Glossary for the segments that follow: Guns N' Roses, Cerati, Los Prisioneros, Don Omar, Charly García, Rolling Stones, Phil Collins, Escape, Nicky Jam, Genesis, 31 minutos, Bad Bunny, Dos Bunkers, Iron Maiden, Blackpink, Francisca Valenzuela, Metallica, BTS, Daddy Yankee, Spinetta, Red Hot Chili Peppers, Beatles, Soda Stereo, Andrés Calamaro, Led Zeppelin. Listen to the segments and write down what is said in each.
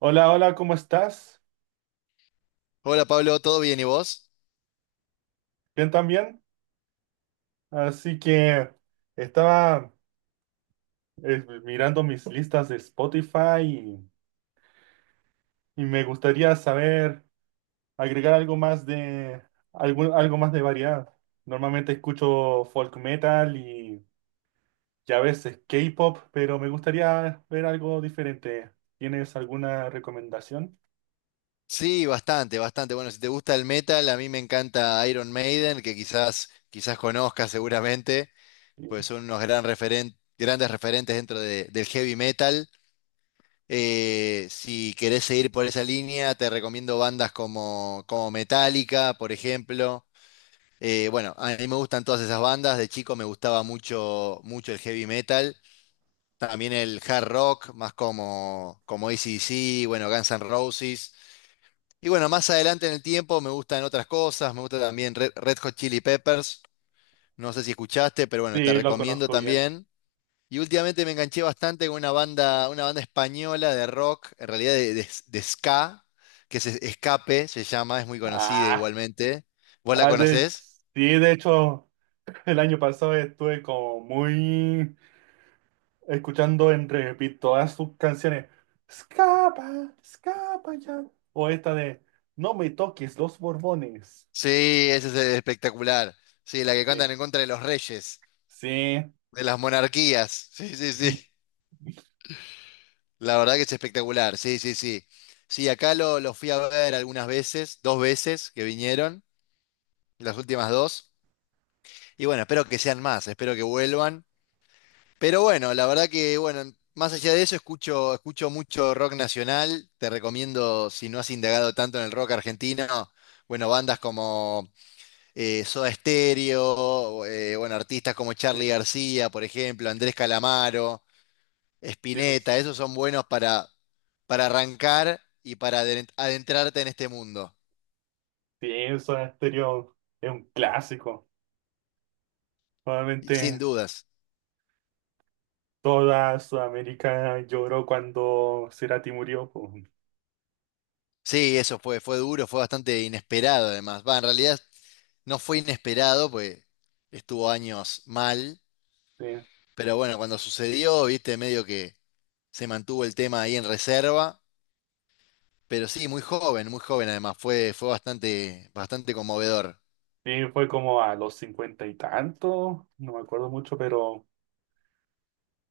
Hola, hola, ¿cómo estás? Hola Pablo, ¿todo bien y vos? Bien también. Así que estaba mirando mis listas de Spotify, y me gustaría saber agregar algo más de algo más de variedad. Normalmente escucho folk metal y, ya a veces K-pop, pero me gustaría ver algo diferente. ¿Tienes alguna recomendación? Sí, bastante, bastante. Bueno, si te gusta el metal, a mí me encanta Iron Maiden, que quizás conozcas seguramente, Sí, pues son unos grandes referentes dentro del heavy metal. Si querés seguir por esa línea, te recomiendo bandas como Metallica, por ejemplo. Bueno, a mí me gustan todas esas bandas. De chico me gustaba mucho el heavy metal. También el hard rock, más como, como ac bueno, Guns N' Roses. Y bueno, más adelante en el tiempo me gustan otras cosas, me gusta también Red Hot Chili Peppers, no sé si escuchaste, pero bueno, te sí, lo recomiendo conozco bien. también. Y últimamente me enganché bastante con una banda española de rock, en realidad de ska, que es Escape, se llama, es muy conocida Ah, igualmente. ¿Vos la ah, sí, conocés? de hecho, el año pasado estuve como muy escuchando en repeat todas sus canciones. Escapa, escapa ya. O esta de No me toques los Borbones. Sí, esa es espectacular. Sí, la que Sí, cantan en contra de los reyes, sí, de las monarquías. Sí, sí, sí. mm, La verdad que es espectacular, sí, sí, sí. Sí, acá lo fui a ver algunas veces, dos veces que vinieron, las últimas dos. Y bueno, espero que sean más, espero que vuelvan. Pero bueno, la verdad que, bueno, más allá de eso, escucho mucho rock nacional. Te recomiendo, si no has indagado tanto en el rock argentino, bueno, bandas como Soda Stereo, bueno, artistas como Charly sí, García, por ejemplo, Andrés Calamaro, Spinetta, Dios, esos son buenos para arrancar y para adentrarte en este mundo, sí, Soda Stereo es un clásico. y sin Probablemente dudas. toda Sudamérica lloró cuando Cerati murió. Po. Sí, eso fue, fue duro, fue bastante inesperado además. Va, en realidad no fue inesperado, pues estuvo años mal, Sí, pero bueno, cuando sucedió, viste, medio que se mantuvo el tema ahí en reserva, pero sí, muy joven además, fue, fue bastante, bastante conmovedor. sí, fue como a los cincuenta y tanto, no me acuerdo mucho, pero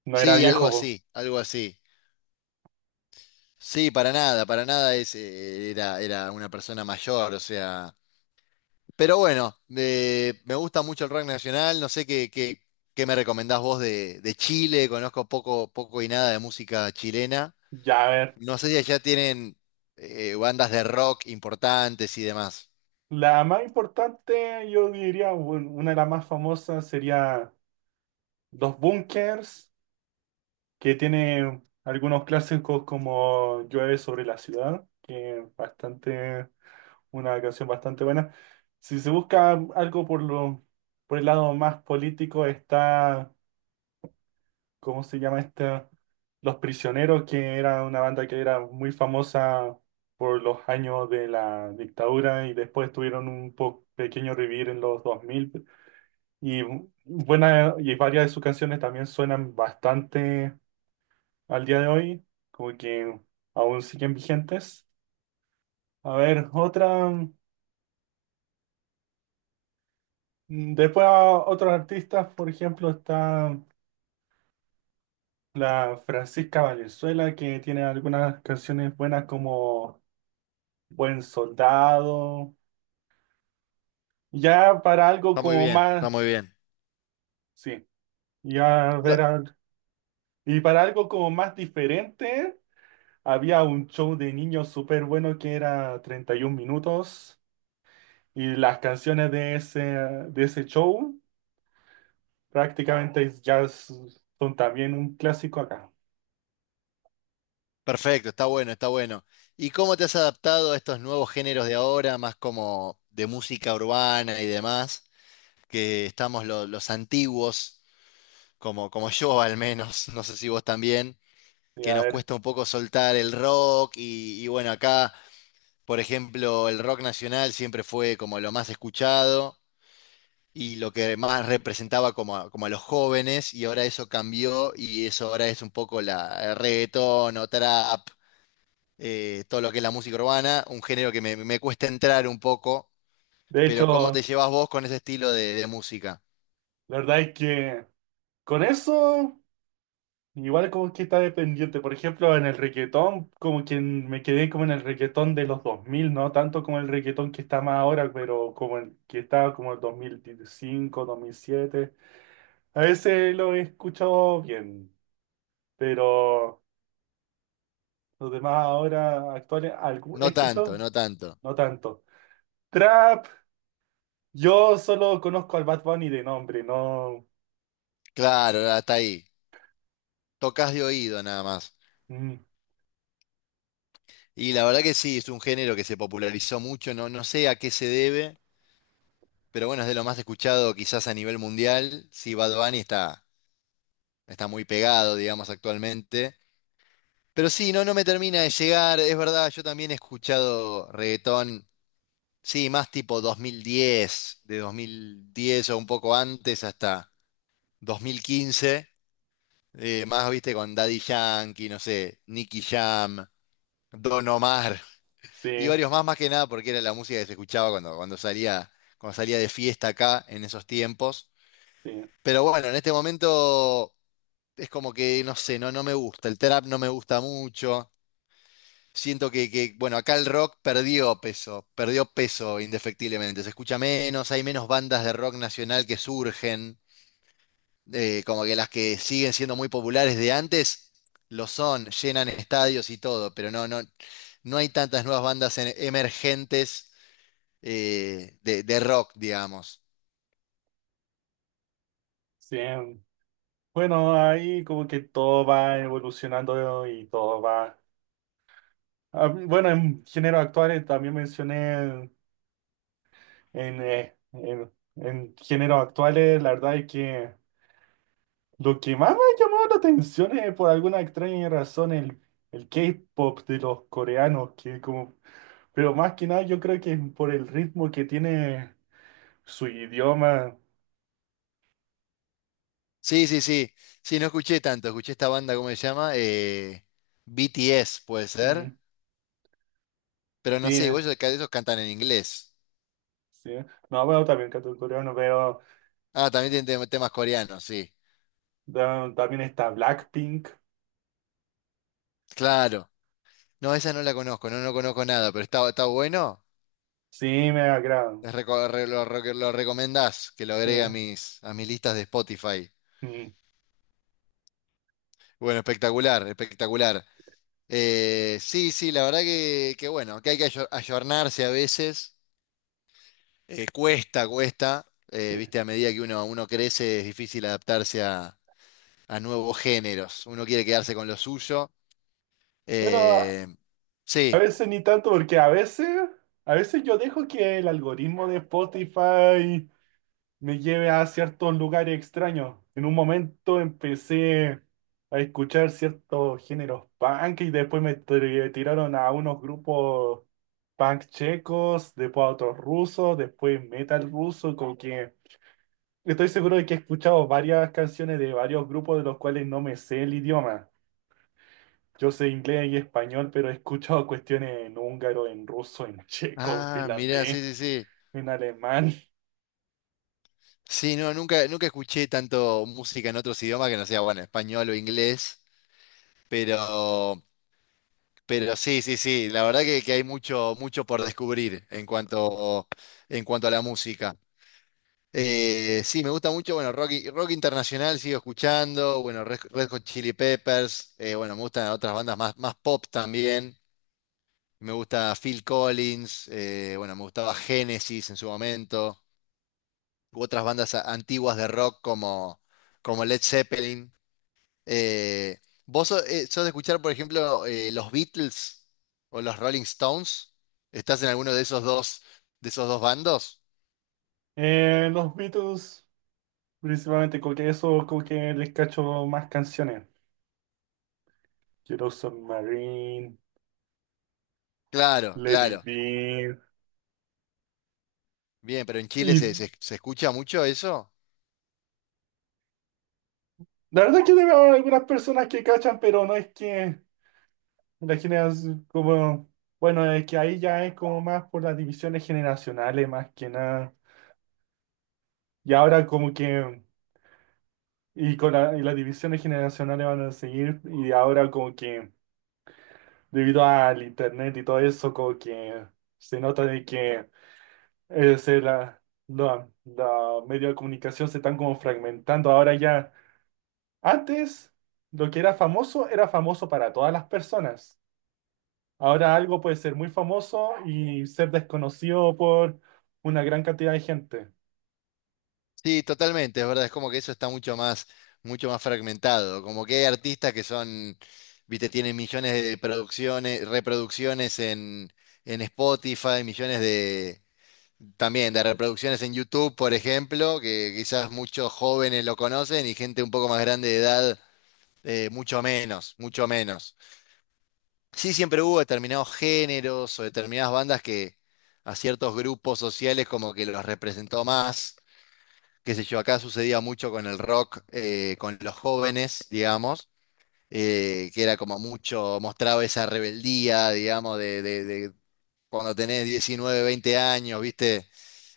no era Sí, algo viejo. Po. así, algo así. Sí, para nada es, era, era una persona mayor, o sea... Pero bueno, me gusta mucho el rock nacional. No sé qué me recomendás vos de Chile. Conozco poco, poco y nada de música chilena. Ya, a ver. No sé si allá tienen bandas de rock importantes y demás. La más importante, yo diría, bueno, una de las más famosas sería Dos Bunkers, que tiene algunos clásicos como Llueve sobre la ciudad, que es bastante, una canción bastante buena. Si se busca algo por el lado más político, está, ¿cómo se llama esta? Los Prisioneros, que era una banda que era muy famosa por los años de la dictadura y después tuvieron un pequeño revivir en los dos mil. Y buena, y varias de sus canciones también suenan bastante al día de hoy, como que aún siguen vigentes. A ver, otra, después a otros artistas, por ejemplo, está la Francisca Valenzuela, que tiene algunas canciones buenas como Buen Soldado, ya para algo Está muy como bien, más, está muy bien. sí, ya No, ver, y para algo como más diferente. Había un show de niños súper bueno que era 31 minutos, y las canciones de ese show prácticamente ya son también un clásico acá. perfecto, está bueno, está bueno. ¿Y cómo te has adaptado a estos nuevos géneros de ahora, más como de música urbana y demás? Que estamos los antiguos, como yo al menos, no sé si vos también Sí, que a nos ver, cuesta un poco soltar el rock y bueno, acá, por ejemplo, el rock nacional siempre fue como lo más escuchado y lo que más representaba como a, como a los jóvenes y ahora eso cambió y eso ahora es un poco el reggaetón o trap, todo lo que es la música urbana, un género que me cuesta entrar un poco, de pero ¿cómo te hecho, llevas vos con ese estilo de música? la verdad es que con eso igual como que está dependiente. Por ejemplo, en el reggaetón, como que me quedé como en el reggaetón de los dos mil, no tanto como el reggaetón que está más ahora, pero como el que estaba como el 2005, 2007. A veces lo he escuchado bien, pero los demás ahora actuales, he No tanto, escuchado, no tanto. no tanto. Trap, yo solo conozco al Bad Bunny de nombre, no. Claro, hasta ahí. Tocas de oído nada más. Mm, Y la verdad que sí, es un género que se popularizó mucho, no, no sé a qué se debe, pero bueno, es de lo más escuchado quizás a nivel mundial. Sí, Bad Bunny está, está muy pegado, digamos, actualmente. Pero sí, no, no me termina de llegar, es verdad, yo también he escuchado reggaetón, sí, más tipo 2010, de 2010 o un poco antes hasta 2015, más, viste, con Daddy Yankee, no sé, Nicky Jam, Don Omar, sí, y varios más, más que nada, porque era la música que se escuchaba cuando salía de fiesta acá en esos tiempos. sí, Pero bueno, en este momento es como que, no sé, no, no me gusta. El trap no me gusta mucho. Siento que, bueno, acá el rock perdió peso indefectiblemente. Se escucha menos, hay menos bandas de rock nacional que surgen. Como que las que siguen siendo muy populares de antes lo son, llenan estadios y todo, pero no, no, no hay tantas nuevas bandas emergentes de rock, digamos. sí. Bueno, ahí como que todo va evolucionando y todo va. Ah, bueno, en géneros actuales también mencioné en géneros actuales, la verdad es que. Lo que más me ha llamado la atención es, por alguna extraña razón, el K-pop de los coreanos, que como, pero más que nada yo creo que es por el ritmo que tiene su idioma. Sí, sí, sí. Sí, no escuché tanto. Escuché esta banda, ¿cómo se llama? BTS, puede ser. Mm, Pero no sí, sé, igual ellos, ellos cantan en inglés. sí. No, bueno, también canto coreano, pero Ah, también tienen temas coreanos, sí. También está Blackpink. Claro. No, esa no la conozco, no, no conozco nada, pero está, está bueno. Sí, me agrada. Les reco- re- lo recomendás que lo Sí. agregue a a mis listas de Spotify. Mm, Bueno, espectacular, espectacular. Sí, sí, la verdad que bueno, que hay que ayornarse a veces. Cuesta, cuesta. Sí. Viste, a medida que uno crece es difícil adaptarse a nuevos géneros. Uno quiere quedarse con lo suyo. Bueno, a Eh, sí. veces ni tanto, porque a veces, yo dejo que el algoritmo de Spotify me lleve a ciertos lugares extraños. En un momento empecé a escuchar ciertos géneros punk y después me tiraron a unos grupos punk checos, después a otros rusos, después metal ruso, como que estoy seguro de que he escuchado varias canciones de varios grupos de los cuales no me sé el idioma. Yo sé inglés y español, pero he escuchado cuestiones en húngaro, en ruso, en checo, en Ah, mirá, sí, finlandés, sí, sí. en alemán. Sí, no, nunca, nunca escuché tanto música en otros idiomas que no sea, bueno, español o inglés. Pero, pero sí, sí, sí. La verdad que hay mucho, mucho por descubrir en cuanto a la música. Sí, me gusta mucho, bueno, rock, rock internacional sigo escuchando, bueno, Red Hot Chili Peppers, bueno, me gustan otras bandas más, más pop también, me gusta Phil Collins, bueno, me gustaba Genesis en su momento, u otras bandas antiguas de rock como, como Led Zeppelin. Eh, ¿Vos sos, sos de escuchar, por ejemplo, los Beatles o los Rolling Stones? ¿Estás en alguno de esos dos bandos? Los Beatles. Principalmente con que eso, con que les cacho más canciones. Quiero Submarine, Claro, Let It claro. Be. Bien, pero en Chile Y se escucha mucho eso. la verdad es que tengo algunas personas que cachan, pero no es que la generación, como, bueno, es que ahí ya es como más por las divisiones generacionales, más que nada. Y ahora como que, y las divisiones generacionales van a seguir, y ahora como que, debido al internet y todo eso, como que se nota de que... Ese, la, medio de comunicación se están como fragmentando. Ahora ya, antes lo que era famoso para todas las personas. Ahora algo puede ser muy famoso y ser desconocido por una gran cantidad de gente. Sí, totalmente, es verdad, es como que eso está mucho más fragmentado. Como que hay artistas que son, viste, tienen millones de producciones, reproducciones en Spotify, millones de también de reproducciones en YouTube, por ejemplo, que quizás muchos jóvenes lo conocen y gente un poco más grande de edad, mucho menos, mucho menos. Sí, siempre hubo determinados géneros o determinadas bandas que a ciertos grupos sociales como que los representó más. Qué sé yo, acá sucedía mucho con el rock, con los jóvenes, digamos, que era como mucho, mostraba esa rebeldía, digamos, de cuando tenés 19, 20 años, ¿viste?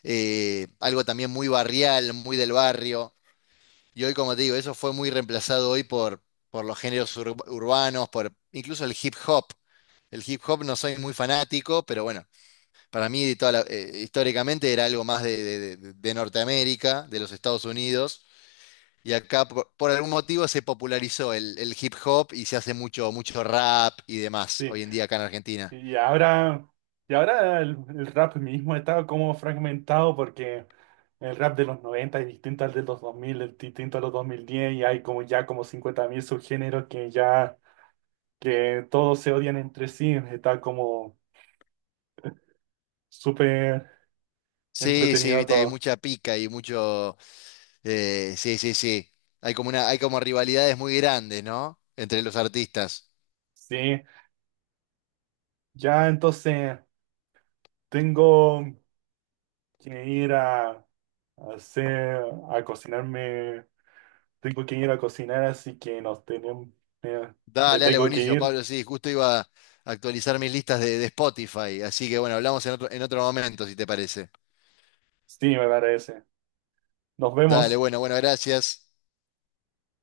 Algo también muy barrial, muy del barrio. Y hoy, como te digo, eso fue muy reemplazado hoy por los géneros urbanos, por incluso el hip hop. El hip hop no soy muy fanático, pero bueno, para mí históricamente era algo más de Norteamérica, de los Estados Unidos, y acá por algún motivo se popularizó el hip hop y se hace mucho, mucho rap y demás Sí. hoy en día acá en Argentina. Y ahora, y ahora el rap mismo está como fragmentado, porque el rap de los 90 es distinto al de los dos mil, es distinto a los 2010, y hay como ya como 50.000 subgéneros que ya... que todos se odian entre sí, está como súper Sí, sí, entretenido viste, hay todo. mucha pica y mucho... sí, sí, sí. Hay como una, hay como rivalidades muy grandes, ¿no? Entre los artistas. Sí, ya entonces tengo que ir a hacer, a cocinarme, tengo que ir a cocinar, así que nos tenemos, eh, me Dale, dale, tengo que buenísimo, ir. Pablo. Sí, justo iba a actualizar mis listas de Spotify. Así que bueno, hablamos en otro momento, si te parece. Sí, me parece. Nos Dale, vemos. bueno, bueno, gracias.